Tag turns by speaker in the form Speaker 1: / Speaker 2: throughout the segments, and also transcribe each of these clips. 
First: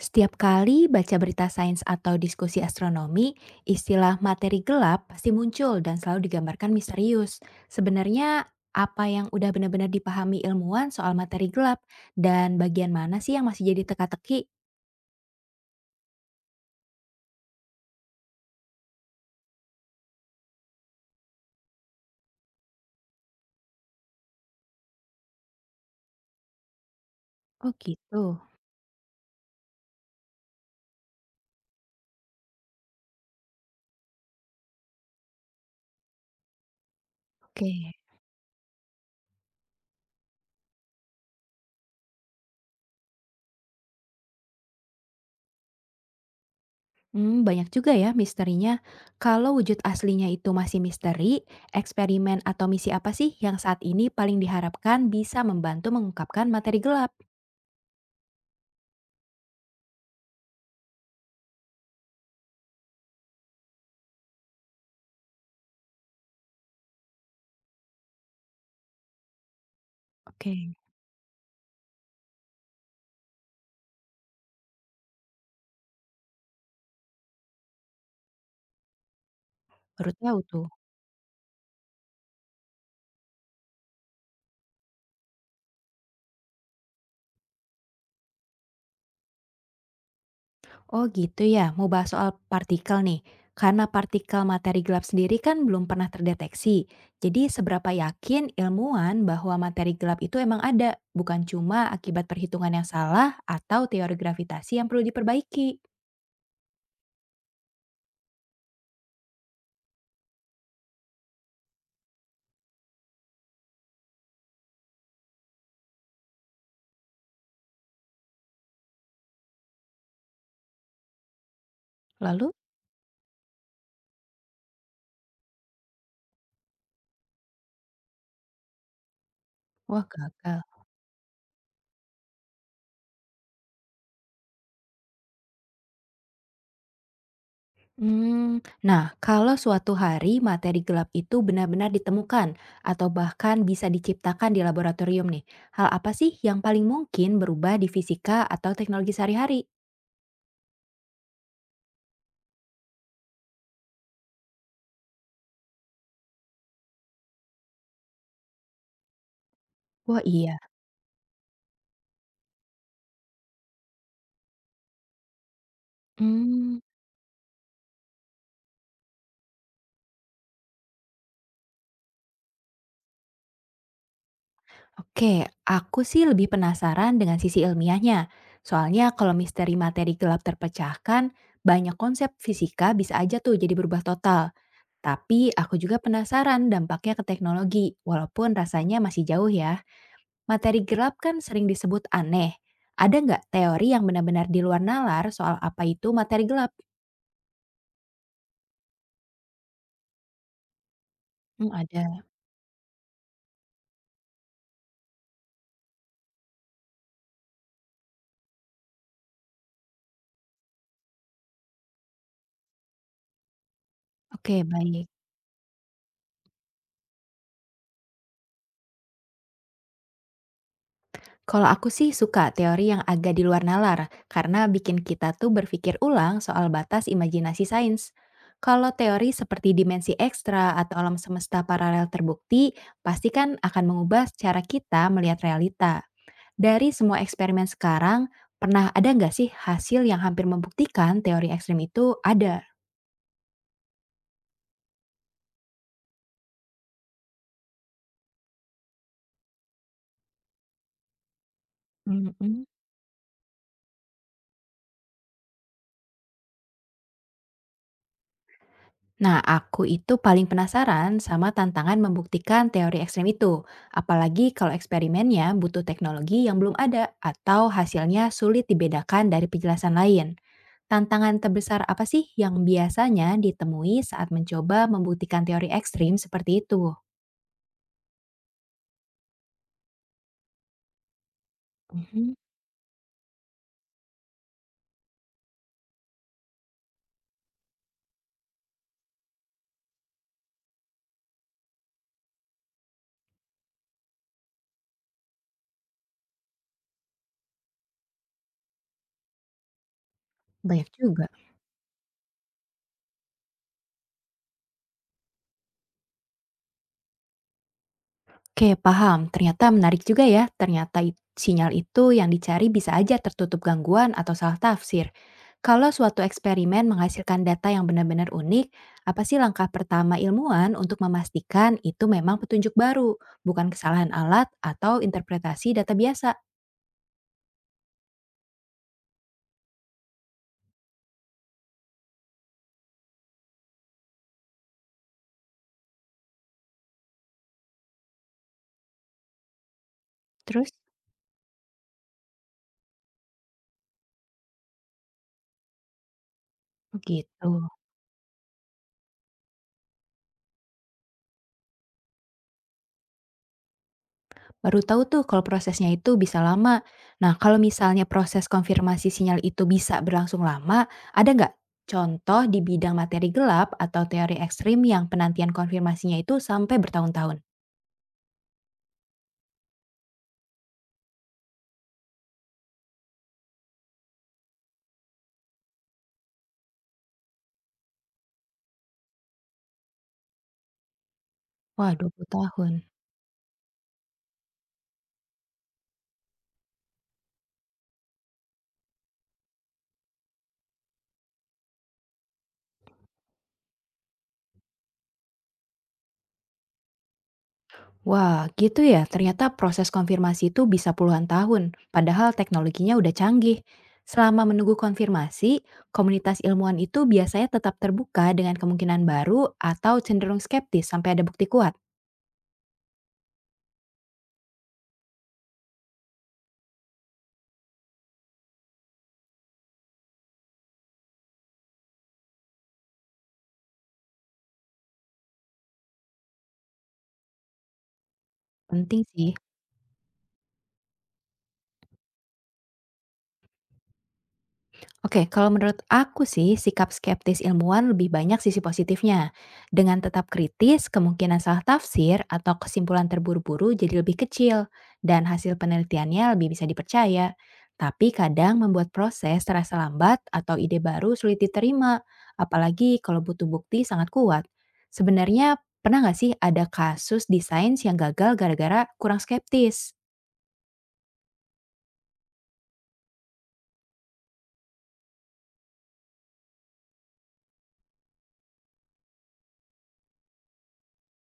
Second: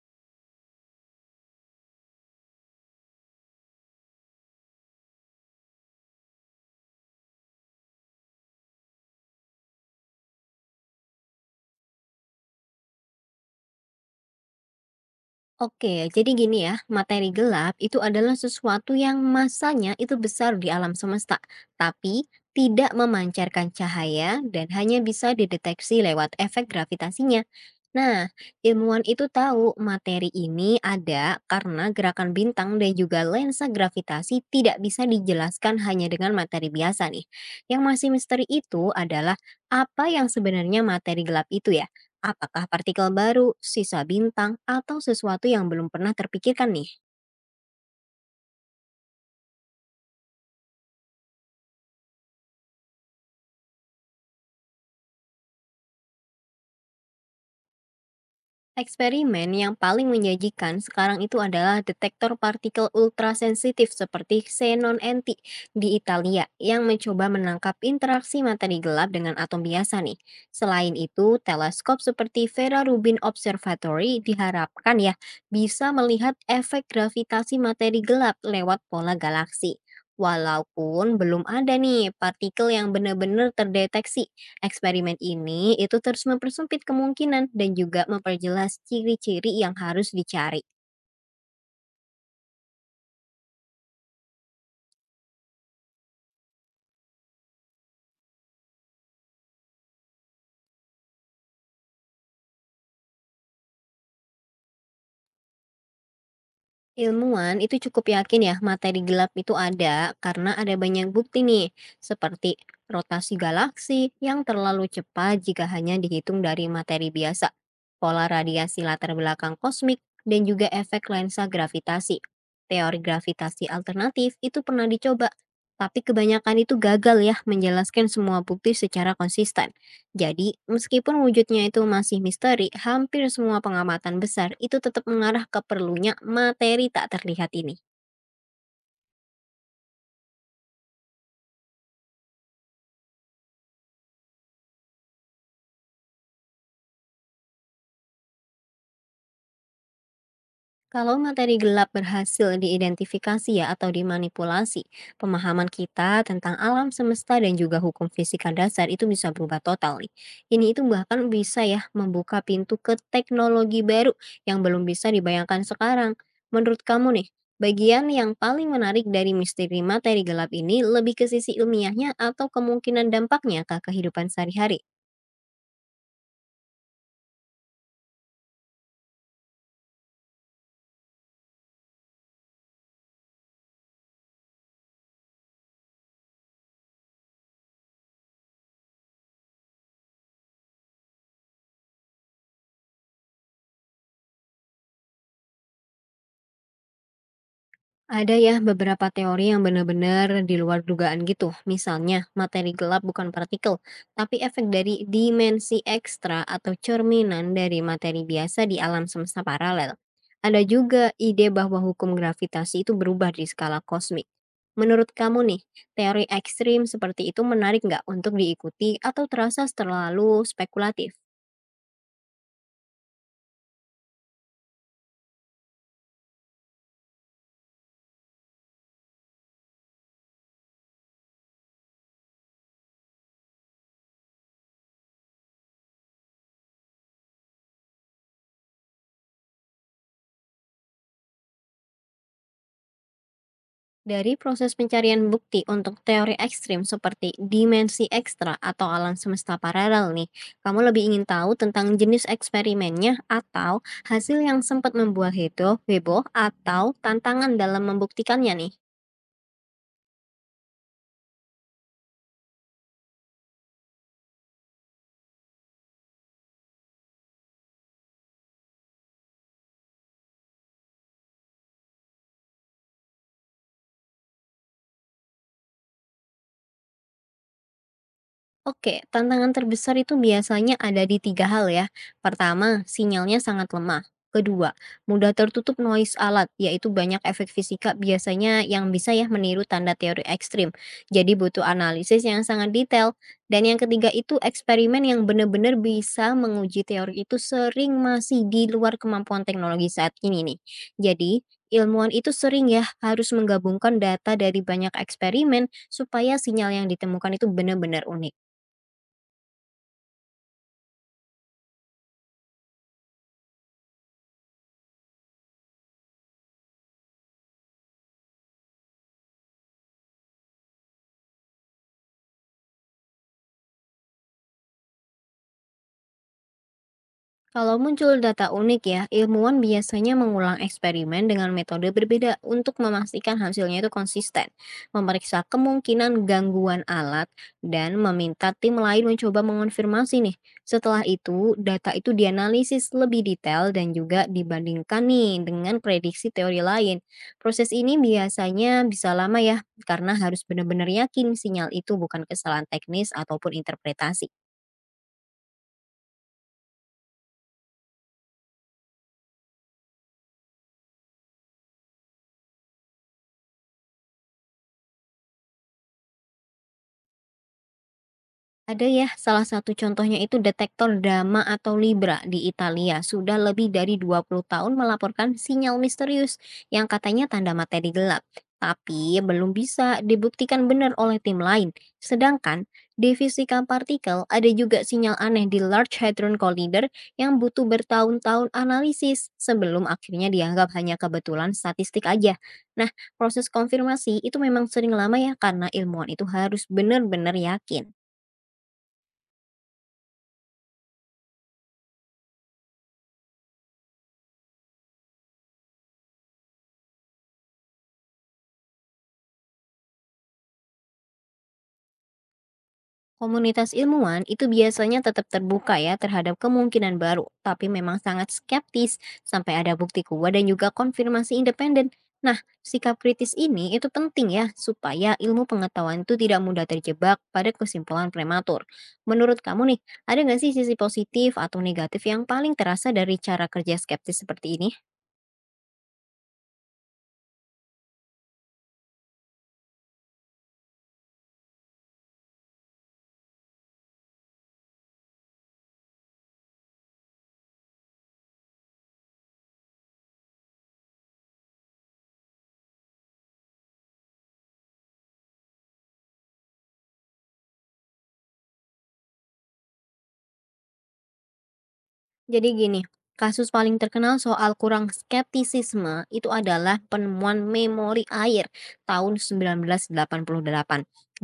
Speaker 1: Setiap kali baca berita sains atau diskusi astronomi, istilah materi gelap pasti muncul dan selalu digambarkan misterius. Sebenarnya, apa yang udah benar-benar dipahami ilmuwan soal materi gelap dan bagian mana sih yang masih jadi teka-teki?
Speaker 2: Oke, jadi gini ya, materi gelap itu adalah sesuatu yang masanya itu besar di alam semesta, tapi tidak memancarkan cahaya dan hanya bisa dideteksi lewat efek gravitasinya.
Speaker 1: Oh gitu.
Speaker 2: Nah, ilmuwan itu tahu materi ini ada karena gerakan bintang dan juga lensa gravitasi tidak bisa dijelaskan hanya dengan materi biasa nih. Yang
Speaker 1: Oke.
Speaker 2: masih misteri itu adalah apa yang sebenarnya materi gelap itu ya? Apakah partikel baru, sisa bintang, atau sesuatu yang belum pernah terpikirkan nih?
Speaker 1: Banyak juga ya misterinya. Kalau wujud aslinya itu masih misteri, eksperimen atau misi apa sih yang saat ini paling diharapkan bisa membantu mengungkapkan materi gelap?
Speaker 2: Eksperimen yang paling menjanjikan sekarang itu adalah detektor partikel ultrasensitif seperti xenon anti di Italia yang mencoba menangkap interaksi materi gelap dengan atom biasa nih.
Speaker 1: Oke,
Speaker 2: Selain itu, teleskop seperti Vera Rubin Observatory diharapkan ya bisa melihat efek gravitasi materi gelap lewat pola galaksi.
Speaker 1: baru tahu tuh.
Speaker 2: Walaupun belum ada nih partikel yang benar-benar terdeteksi, eksperimen ini itu terus mempersempit kemungkinan dan juga memperjelas ciri-ciri yang harus dicari.
Speaker 1: Oh gitu ya, mau bahas soal partikel nih. Karena partikel materi gelap sendiri kan belum pernah terdeteksi. Jadi seberapa yakin ilmuwan bahwa materi gelap itu emang ada, bukan cuma akibat perhitungan yang salah atau teori gravitasi yang perlu diperbaiki.
Speaker 2: Ilmuwan itu cukup yakin ya materi gelap itu ada karena ada banyak bukti nih, seperti rotasi galaksi yang terlalu cepat jika hanya dihitung dari materi biasa, pola radiasi latar belakang kosmik, dan juga efek lensa gravitasi.
Speaker 1: Lalu,
Speaker 2: Teori gravitasi alternatif itu pernah dicoba, tapi kebanyakan itu gagal ya menjelaskan semua bukti secara konsisten.
Speaker 1: wah
Speaker 2: Jadi,
Speaker 1: gagal.
Speaker 2: meskipun wujudnya itu masih misteri, hampir semua pengamatan besar itu tetap mengarah ke perlunya materi tak terlihat ini.
Speaker 1: Nah, kalau suatu hari materi gelap itu benar-benar ditemukan atau bahkan bisa diciptakan di laboratorium nih, hal apa sih yang paling mungkin berubah di fisika atau teknologi sehari-hari?
Speaker 2: Kalau materi gelap berhasil diidentifikasi ya atau dimanipulasi, pemahaman kita tentang alam semesta dan juga hukum fisika dasar itu bisa berubah total nih.
Speaker 1: Wah iya.
Speaker 2: Ini itu bahkan bisa ya membuka pintu ke teknologi baru yang belum bisa dibayangkan sekarang.
Speaker 1: Hmm
Speaker 2: Menurut kamu nih, bagian yang paling menarik dari misteri materi gelap ini lebih ke sisi ilmiahnya atau kemungkinan dampaknya ke kehidupan sehari-hari?
Speaker 1: oke. Aku sih lebih penasaran dengan sisi ilmiahnya. Soalnya kalau misteri materi gelap terpecahkan, banyak konsep fisika bisa aja tuh jadi berubah total. Tapi aku juga penasaran dampaknya ke teknologi, walaupun rasanya masih jauh ya. Materi gelap kan sering disebut aneh. Ada nggak teori yang benar-benar di luar nalar soal apa itu materi gelap?
Speaker 2: Ada ya beberapa teori yang benar-benar di luar dugaan gitu.
Speaker 1: Hmm, ada.
Speaker 2: Misalnya, materi gelap bukan partikel, tapi efek dari dimensi ekstra atau cerminan dari materi biasa di alam semesta paralel. Ada juga ide bahwa hukum gravitasi itu berubah di skala kosmik.
Speaker 1: Oke,
Speaker 2: Menurut
Speaker 1: baik.
Speaker 2: kamu nih, teori ekstrim seperti itu menarik nggak untuk diikuti atau terasa terlalu spekulatif?
Speaker 1: Kalau aku sih suka teori yang agak di luar nalar, karena bikin kita tuh berpikir ulang soal batas imajinasi sains. Kalau teori seperti dimensi ekstra atau alam semesta paralel terbukti, pasti kan akan mengubah cara kita melihat realita. Dari semua eksperimen sekarang, pernah ada nggak sih hasil yang hampir membuktikan teori ekstrem itu ada?
Speaker 2: Dari proses pencarian bukti untuk teori ekstrim seperti dimensi ekstra atau alam semesta paralel nih, kamu lebih ingin tahu tentang jenis
Speaker 1: Mm-mm.
Speaker 2: eksperimennya atau hasil yang sempat membuat heboh atau tantangan dalam membuktikannya nih?
Speaker 1: Nah, aku itu paling penasaran sama tantangan membuktikan teori ekstrem itu. Apalagi kalau eksperimennya butuh teknologi yang belum ada atau hasilnya sulit dibedakan dari penjelasan lain. Tantangan terbesar apa sih yang biasanya ditemui saat mencoba membuktikan teori ekstrim seperti itu?
Speaker 2: Oke, tantangan terbesar itu biasanya ada di tiga hal ya.
Speaker 1: Mhm.
Speaker 2: Pertama, sinyalnya sangat lemah. Kedua, mudah tertutup noise alat, yaitu banyak efek fisika biasanya yang bisa ya meniru tanda teori ekstrim. Jadi butuh analisis yang sangat detail. Dan yang ketiga itu eksperimen yang benar-benar bisa menguji teori itu sering masih di luar kemampuan teknologi saat ini nih.
Speaker 1: Banyak juga.
Speaker 2: Jadi, ilmuwan itu sering ya harus menggabungkan data dari banyak eksperimen supaya sinyal yang ditemukan itu benar-benar unik.
Speaker 1: Oke, paham. Ternyata menarik juga ya. Ternyata sinyal itu yang dicari bisa aja tertutup gangguan atau salah tafsir. Kalau suatu eksperimen menghasilkan data yang benar-benar unik, apa sih langkah pertama ilmuwan untuk memastikan itu memang petunjuk baru, bukan kesalahan alat atau interpretasi data biasa?
Speaker 2: Kalau muncul data unik ya, ilmuwan biasanya mengulang eksperimen dengan metode berbeda untuk memastikan hasilnya itu konsisten, memeriksa kemungkinan gangguan alat, dan meminta tim lain mencoba mengonfirmasi nih.
Speaker 1: Terus
Speaker 2: Setelah itu, data itu dianalisis lebih detail dan juga dibandingkan nih dengan prediksi teori lain.
Speaker 1: begitu.
Speaker 2: Proses ini biasanya bisa lama ya, karena harus benar-benar yakin sinyal itu bukan kesalahan teknis ataupun interpretasi.
Speaker 1: Baru tahu tuh kalau prosesnya itu bisa lama. Nah, kalau misalnya proses konfirmasi sinyal itu bisa berlangsung lama, ada nggak contoh di bidang materi gelap atau teori ekstrim yang penantian konfirmasinya itu sampai bertahun-tahun?
Speaker 2: Ada ya, salah satu contohnya itu detektor Dama atau Libra di Italia. Sudah lebih dari 20 tahun melaporkan sinyal misterius yang katanya tanda materi gelap. Tapi belum bisa dibuktikan benar oleh tim lain.
Speaker 1: Wah, 20
Speaker 2: Sedangkan
Speaker 1: tahun.
Speaker 2: di fisika partikel ada juga sinyal aneh di Large Hadron Collider yang butuh bertahun-tahun analisis sebelum akhirnya dianggap hanya kebetulan statistik aja. Nah, proses konfirmasi itu memang sering lama ya karena ilmuwan itu harus benar-benar yakin.
Speaker 1: Wah, gitu ya. Ternyata proses konfirmasi itu bisa puluhan tahun, padahal teknologinya udah canggih. Selama menunggu konfirmasi, komunitas ilmuwan itu biasanya tetap terbuka dengan kemungkinan baru atau cenderung skeptis sampai ada bukti kuat.
Speaker 2: Komunitas ilmuwan itu biasanya tetap terbuka ya terhadap kemungkinan baru, tapi memang sangat skeptis sampai ada bukti kuat dan juga konfirmasi independen. Nah, sikap kritis ini itu penting ya supaya ilmu pengetahuan itu tidak mudah terjebak pada kesimpulan prematur.
Speaker 1: Penting sih.
Speaker 2: Menurut kamu nih, ada nggak sih sisi positif atau negatif yang paling terasa dari cara kerja skeptis seperti ini?
Speaker 1: Oke, kalau menurut aku sih sikap skeptis ilmuwan lebih banyak sisi positifnya. Dengan tetap kritis, kemungkinan salah tafsir atau kesimpulan terburu-buru jadi lebih kecil dan hasil penelitiannya lebih bisa dipercaya. Tapi kadang membuat proses terasa lambat atau ide baru sulit diterima, apalagi kalau butuh bukti sangat kuat. Sebenarnya pernah nggak sih ada kasus desain yang gagal gara-gara kurang skeptis?
Speaker 2: Jadi gini, kasus paling terkenal soal kurang skeptisisme itu adalah penemuan memori air tahun 1988,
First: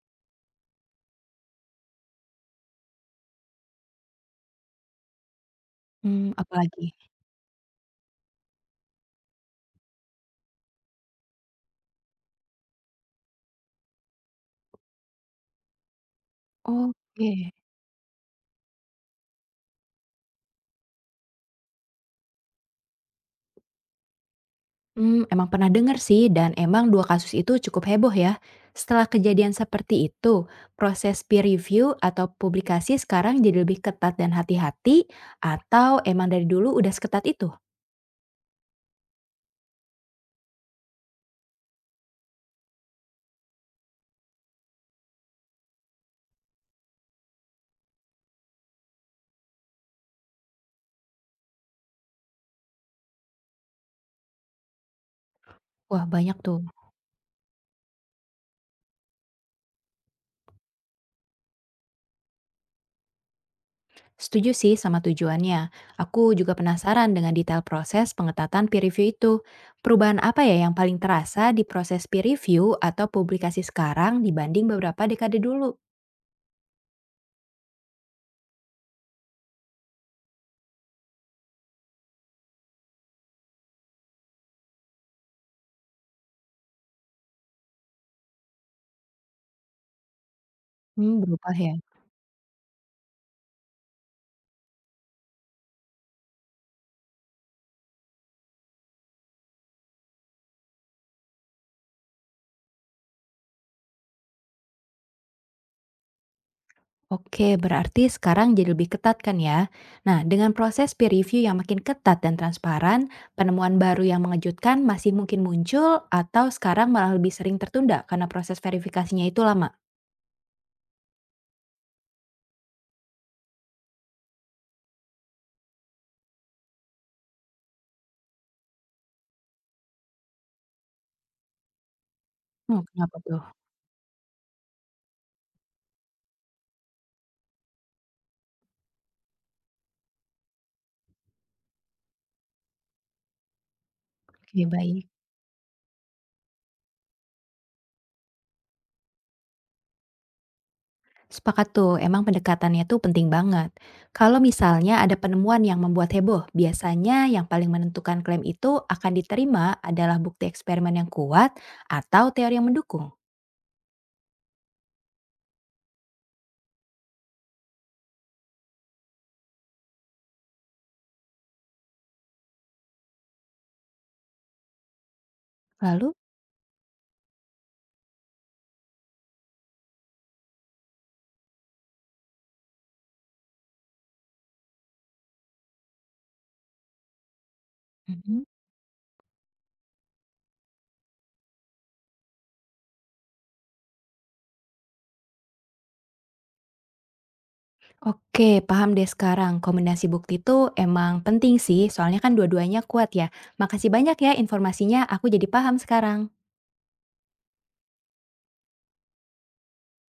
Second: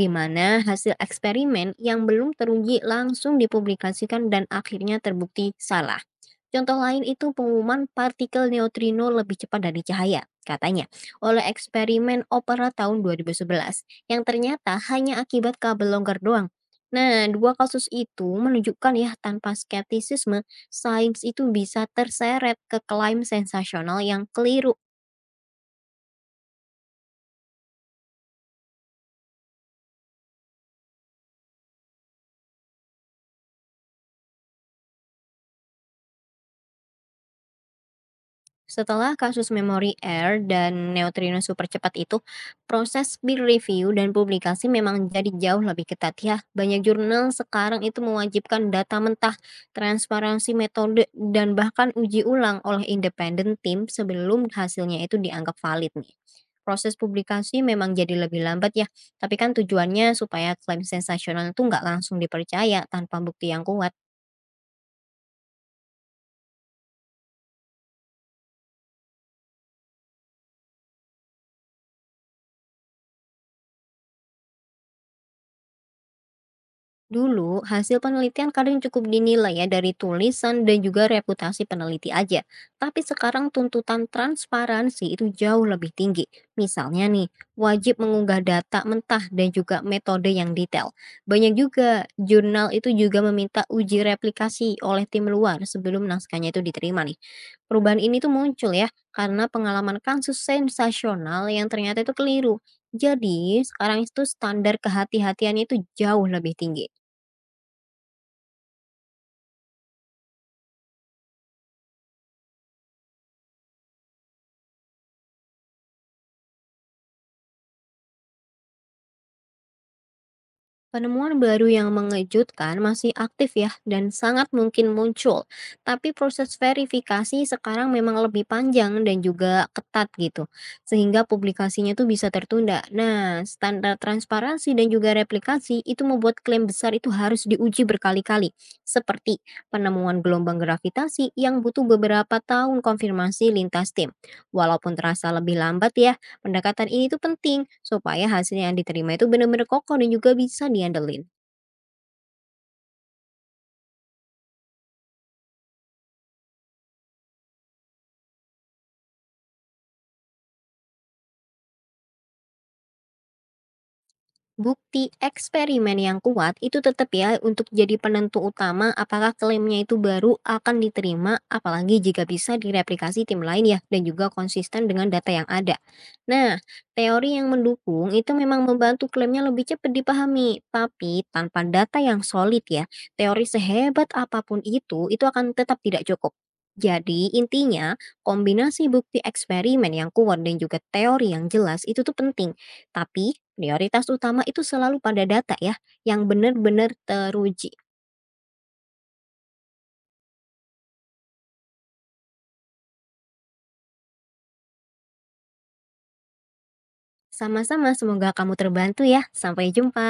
Speaker 2: di mana hasil eksperimen yang belum teruji langsung dipublikasikan dan akhirnya terbukti salah.
Speaker 1: Hmm,
Speaker 2: Contoh
Speaker 1: apalagi?
Speaker 2: lain itu pengumuman partikel neutrino lebih cepat dari cahaya, katanya, oleh eksperimen Opera tahun 2011, yang ternyata hanya akibat kabel longgar doang. Nah,
Speaker 1: Oke.
Speaker 2: dua kasus itu menunjukkan ya tanpa skeptisisme, sains itu bisa terseret ke klaim sensasional yang keliru.
Speaker 1: Emang pernah dengar sih dan emang 2 kasus itu cukup heboh ya. Setelah kejadian seperti itu, proses peer review atau publikasi sekarang jadi lebih ketat dan hati-hati atau emang dari dulu udah seketat itu?
Speaker 2: Setelah kasus memori Air dan neutrino supercepat itu, proses peer review dan publikasi memang jadi jauh lebih ketat ya. Banyak jurnal sekarang itu mewajibkan data mentah, transparansi metode, dan bahkan uji ulang oleh independen tim sebelum hasilnya itu dianggap valid
Speaker 1: Wah,
Speaker 2: nih.
Speaker 1: banyak tuh.
Speaker 2: Proses publikasi memang jadi lebih lambat ya, tapi kan tujuannya supaya klaim sensasional itu nggak langsung dipercaya tanpa bukti yang kuat.
Speaker 1: Setuju sih sama tujuannya. Aku juga penasaran dengan detail proses pengetatan peer review itu. Perubahan apa ya yang paling terasa di proses peer review atau publikasi sekarang dibanding beberapa dekade dulu?
Speaker 2: Dulu, hasil penelitian kadang cukup dinilai ya dari tulisan dan juga reputasi peneliti aja. Tapi sekarang tuntutan transparansi itu jauh lebih tinggi. Misalnya nih, wajib mengunggah data mentah dan juga metode yang detail. Banyak
Speaker 1: Berubah ya.
Speaker 2: juga jurnal itu juga meminta uji replikasi oleh tim luar sebelum naskahnya itu diterima nih. Perubahan ini tuh muncul ya karena pengalaman kasus sensasional yang ternyata itu keliru. Jadi, sekarang itu standar kehati-hatiannya itu jauh lebih tinggi.
Speaker 1: Oke, berarti sekarang jadi lebih ketat kan ya? Nah, dengan proses peer review yang makin ketat dan transparan, penemuan baru yang mengejutkan masih mungkin muncul atau sekarang malah lebih sering tertunda karena proses verifikasinya itu lama.
Speaker 2: Penemuan baru yang mengejutkan masih aktif ya dan sangat mungkin muncul. Tapi proses verifikasi sekarang memang lebih panjang dan juga ketat gitu. Sehingga publikasinya tuh bisa tertunda.
Speaker 1: Oh, kenapa tuh?
Speaker 2: Nah, standar transparansi dan juga replikasi itu membuat klaim besar itu harus diuji berkali-kali. Seperti penemuan gelombang gravitasi yang butuh beberapa tahun konfirmasi lintas tim.
Speaker 1: Oke,
Speaker 2: Walaupun
Speaker 1: baik.
Speaker 2: terasa lebih lambat ya, pendekatan ini tuh penting supaya hasil yang diterima itu benar-benar kokoh dan juga bisa diandelin.
Speaker 1: Sepakat tuh, emang pendekatannya tuh penting banget. Kalau misalnya ada penemuan yang membuat heboh, biasanya yang paling menentukan klaim itu akan diterima adalah bukti eksperimen yang kuat atau teori yang mendukung.
Speaker 2: Bukti eksperimen yang kuat itu tetap ya untuk jadi penentu utama apakah klaimnya itu baru akan diterima apalagi jika bisa direplikasi tim lain ya dan juga konsisten dengan data yang ada.
Speaker 1: Lalu?
Speaker 2: Nah, teori yang mendukung itu memang membantu klaimnya lebih cepat dipahami, tapi tanpa data yang solid ya, teori sehebat apapun itu akan tetap tidak cukup. Jadi intinya
Speaker 1: Mhm.
Speaker 2: kombinasi bukti eksperimen yang kuat dan juga teori yang jelas itu tuh penting tapi, prioritas utama itu selalu pada data ya, yang benar-benar teruji.
Speaker 1: Oke, paham deh sekarang. Kombinasi bukti itu emang penting sih, soalnya kan dua-duanya kuat ya. Makasih banyak ya informasinya, aku jadi paham sekarang.
Speaker 2: Sama-sama, semoga kamu terbantu ya. Sampai jumpa.